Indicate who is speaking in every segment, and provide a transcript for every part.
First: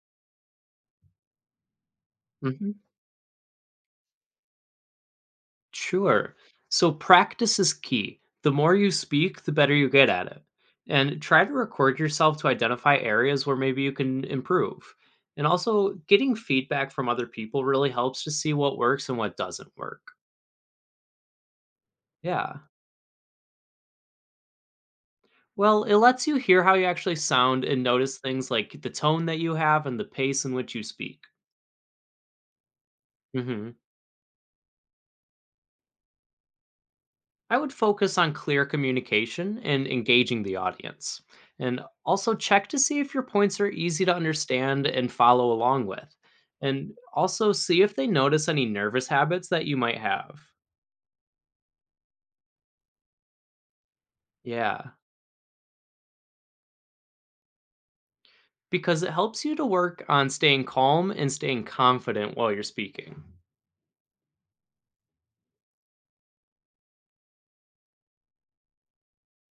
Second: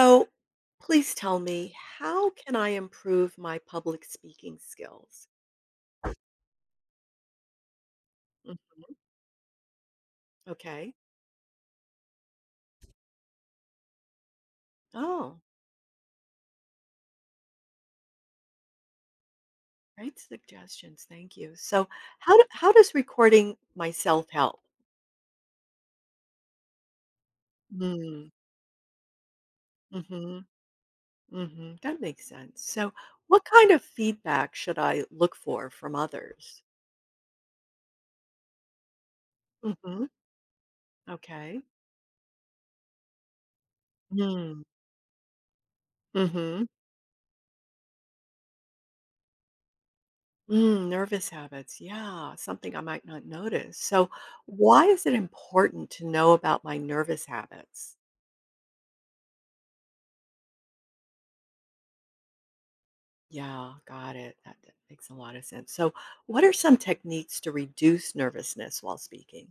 Speaker 1: So, please tell me, how can I
Speaker 2: Mhm.
Speaker 1: improve my public speaking skills?
Speaker 2: Sure. So practice is key. The more you
Speaker 1: Mhm.
Speaker 2: speak, the better you get at it.
Speaker 1: Okay.
Speaker 2: And try to record yourself to identify areas where maybe you can improve.
Speaker 1: Oh,
Speaker 2: And also, getting feedback from other people really helps to see what works and what doesn't work.
Speaker 1: great suggestions. Thank you. So, how do,
Speaker 2: Yeah.
Speaker 1: how does recording myself help?
Speaker 2: Well, it lets you hear how you actually sound and notice
Speaker 1: Mm.
Speaker 2: things like the tone that you have and the pace
Speaker 1: Mhm.
Speaker 2: in which you speak.
Speaker 1: Mhm. That makes sense. So, what kind
Speaker 2: Mhm.
Speaker 1: of feedback should I look for from others?
Speaker 2: I would focus on clear communication and
Speaker 1: Mhm.
Speaker 2: engaging the audience.
Speaker 1: Okay.
Speaker 2: And also check to see if your points are easy to
Speaker 1: Mm.
Speaker 2: understand and follow along with.
Speaker 1: Mhm.
Speaker 2: And also see if they notice any nervous habits that you might have.
Speaker 1: Mm, nervous habits. Yeah, something I might not notice. So, why
Speaker 2: Yeah,
Speaker 1: is it important to know about my nervous habits?
Speaker 2: because it helps you to work on staying calm and staying confident while you're speaking.
Speaker 1: Yeah, got it. That makes a lot of sense. So, what are some techniques to reduce nervousness while speaking?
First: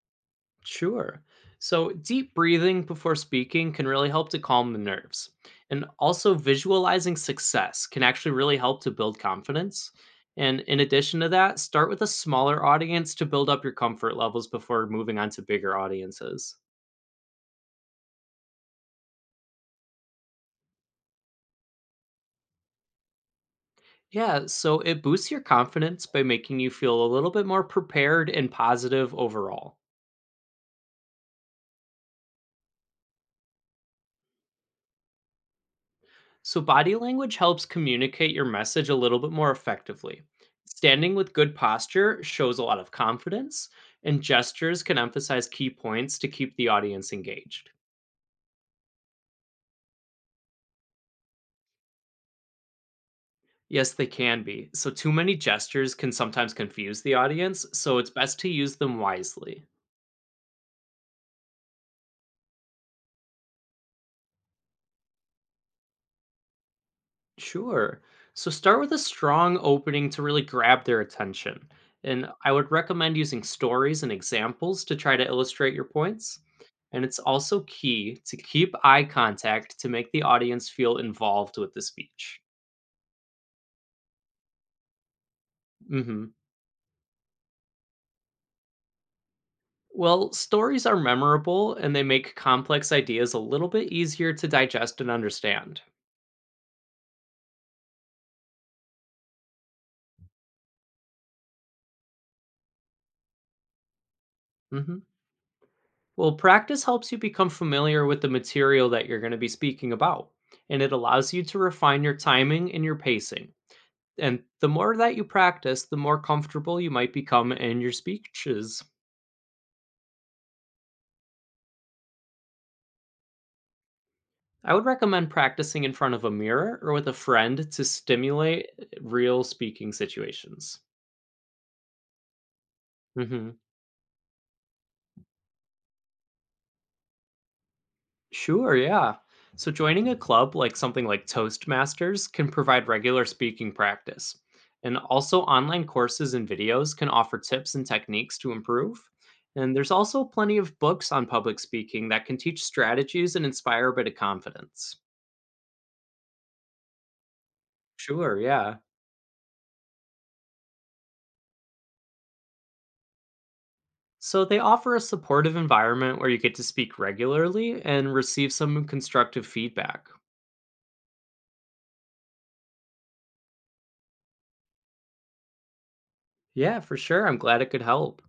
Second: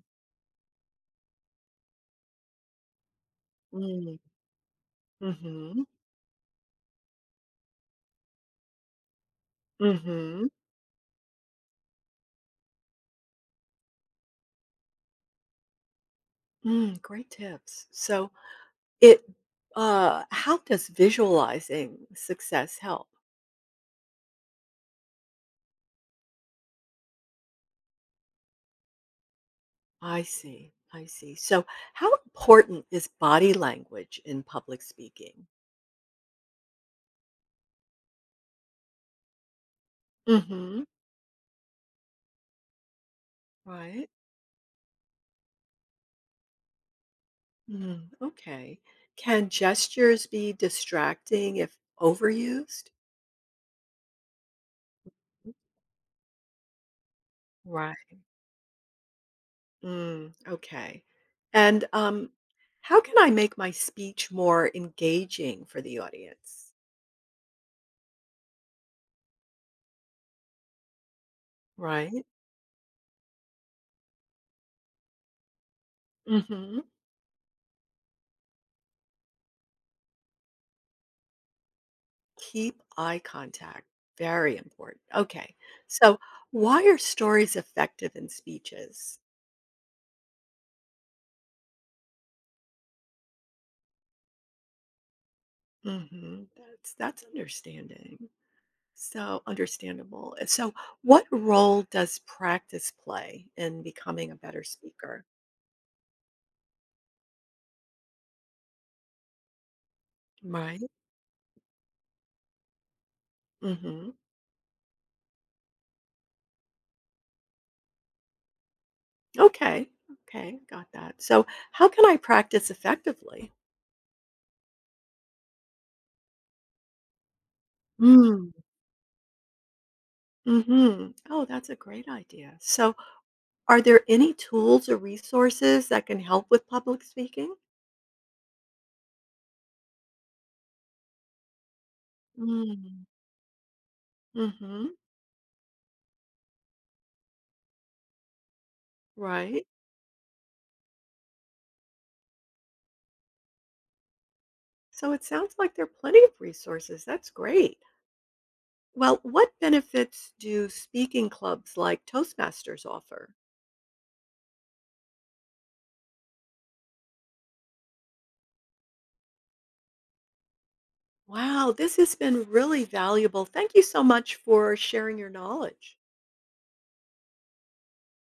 Speaker 2: Sure. So, deep breathing before speaking can really
Speaker 1: Mm.
Speaker 2: help to calm the nerves. And
Speaker 1: Hmm.
Speaker 2: also, visualizing success can actually really help to build confidence.
Speaker 1: Hmm.
Speaker 2: And in addition to that, start with a smaller audience to build up your comfort levels before moving on to bigger audiences.
Speaker 1: Mm, great tips. So, it how does visualizing success help?
Speaker 2: Yeah, so it boosts your confidence by making you feel a little bit more prepared and positive overall.
Speaker 1: I see. I see. So, how important is body language in public speaking?
Speaker 2: So, body language helps communicate your message a little bit more effectively.
Speaker 1: Hmm.
Speaker 2: Standing with good posture shows a lot of confidence,
Speaker 1: Right.
Speaker 2: and gestures can emphasize key points to keep the audience engaged.
Speaker 1: Mm, okay. Can gestures be distracting if overused?
Speaker 2: Yes, they can be. So, too many gestures can sometimes confuse the audience, so it's
Speaker 1: Right.
Speaker 2: best to use them wisely.
Speaker 1: Mm, okay. And how can I make my speech more engaging for the audience?
Speaker 2: Sure. So start with a strong opening to really grab their attention.
Speaker 1: Right.
Speaker 2: And I would recommend using stories and examples to try to illustrate your points.
Speaker 1: Hmm.
Speaker 2: And it's also key to keep eye contact to make the audience feel involved with the speech.
Speaker 1: Keep eye contact. Very important. Okay. So,
Speaker 2: Hmm.
Speaker 1: why are stories effective in speeches?
Speaker 2: Well, stories are memorable and they make complex ideas a little bit easier to digest and understand.
Speaker 1: Hmm. That's understanding. So understandable. So, what role does practice play in becoming a better
Speaker 2: Hmm.
Speaker 1: speaker?
Speaker 2: Well, practice helps you become familiar with the material that you're going to be speaking about,
Speaker 1: Right.
Speaker 2: and it allows you to refine your timing and your pacing.
Speaker 1: Hmm.
Speaker 2: And the more that you practice, the more comfortable you might become in your speeches.
Speaker 1: Okay. Okay. Got that. So, how can I practice effectively?
Speaker 2: I would recommend practicing in front of a mirror or with a friend to stimulate real speaking situations.
Speaker 1: Mm-hmm. Oh, that's a great idea. So,
Speaker 2: Mhm.
Speaker 1: are there any tools or resources that can help with public speaking?
Speaker 2: Sure, yeah. So joining a club like something like Toastmasters can provide regular speaking practice.
Speaker 1: Mm-hmm.
Speaker 2: And also online courses and videos can offer tips and techniques to improve.
Speaker 1: Right.
Speaker 2: And there's also plenty of books on public speaking that can teach strategies and inspire a bit of confidence.
Speaker 1: So, it sounds like there are plenty of resources. That's great.
Speaker 2: Sure, yeah.
Speaker 1: Well, what benefits do speaking clubs like Toastmasters offer?
Speaker 2: So they offer a supportive environment where you get to speak regularly and receive some constructive feedback.
Speaker 1: Wow, this has been really valuable. Thank you so much for sharing your knowledge.
Speaker 2: Yeah, for sure. I'm glad it could help.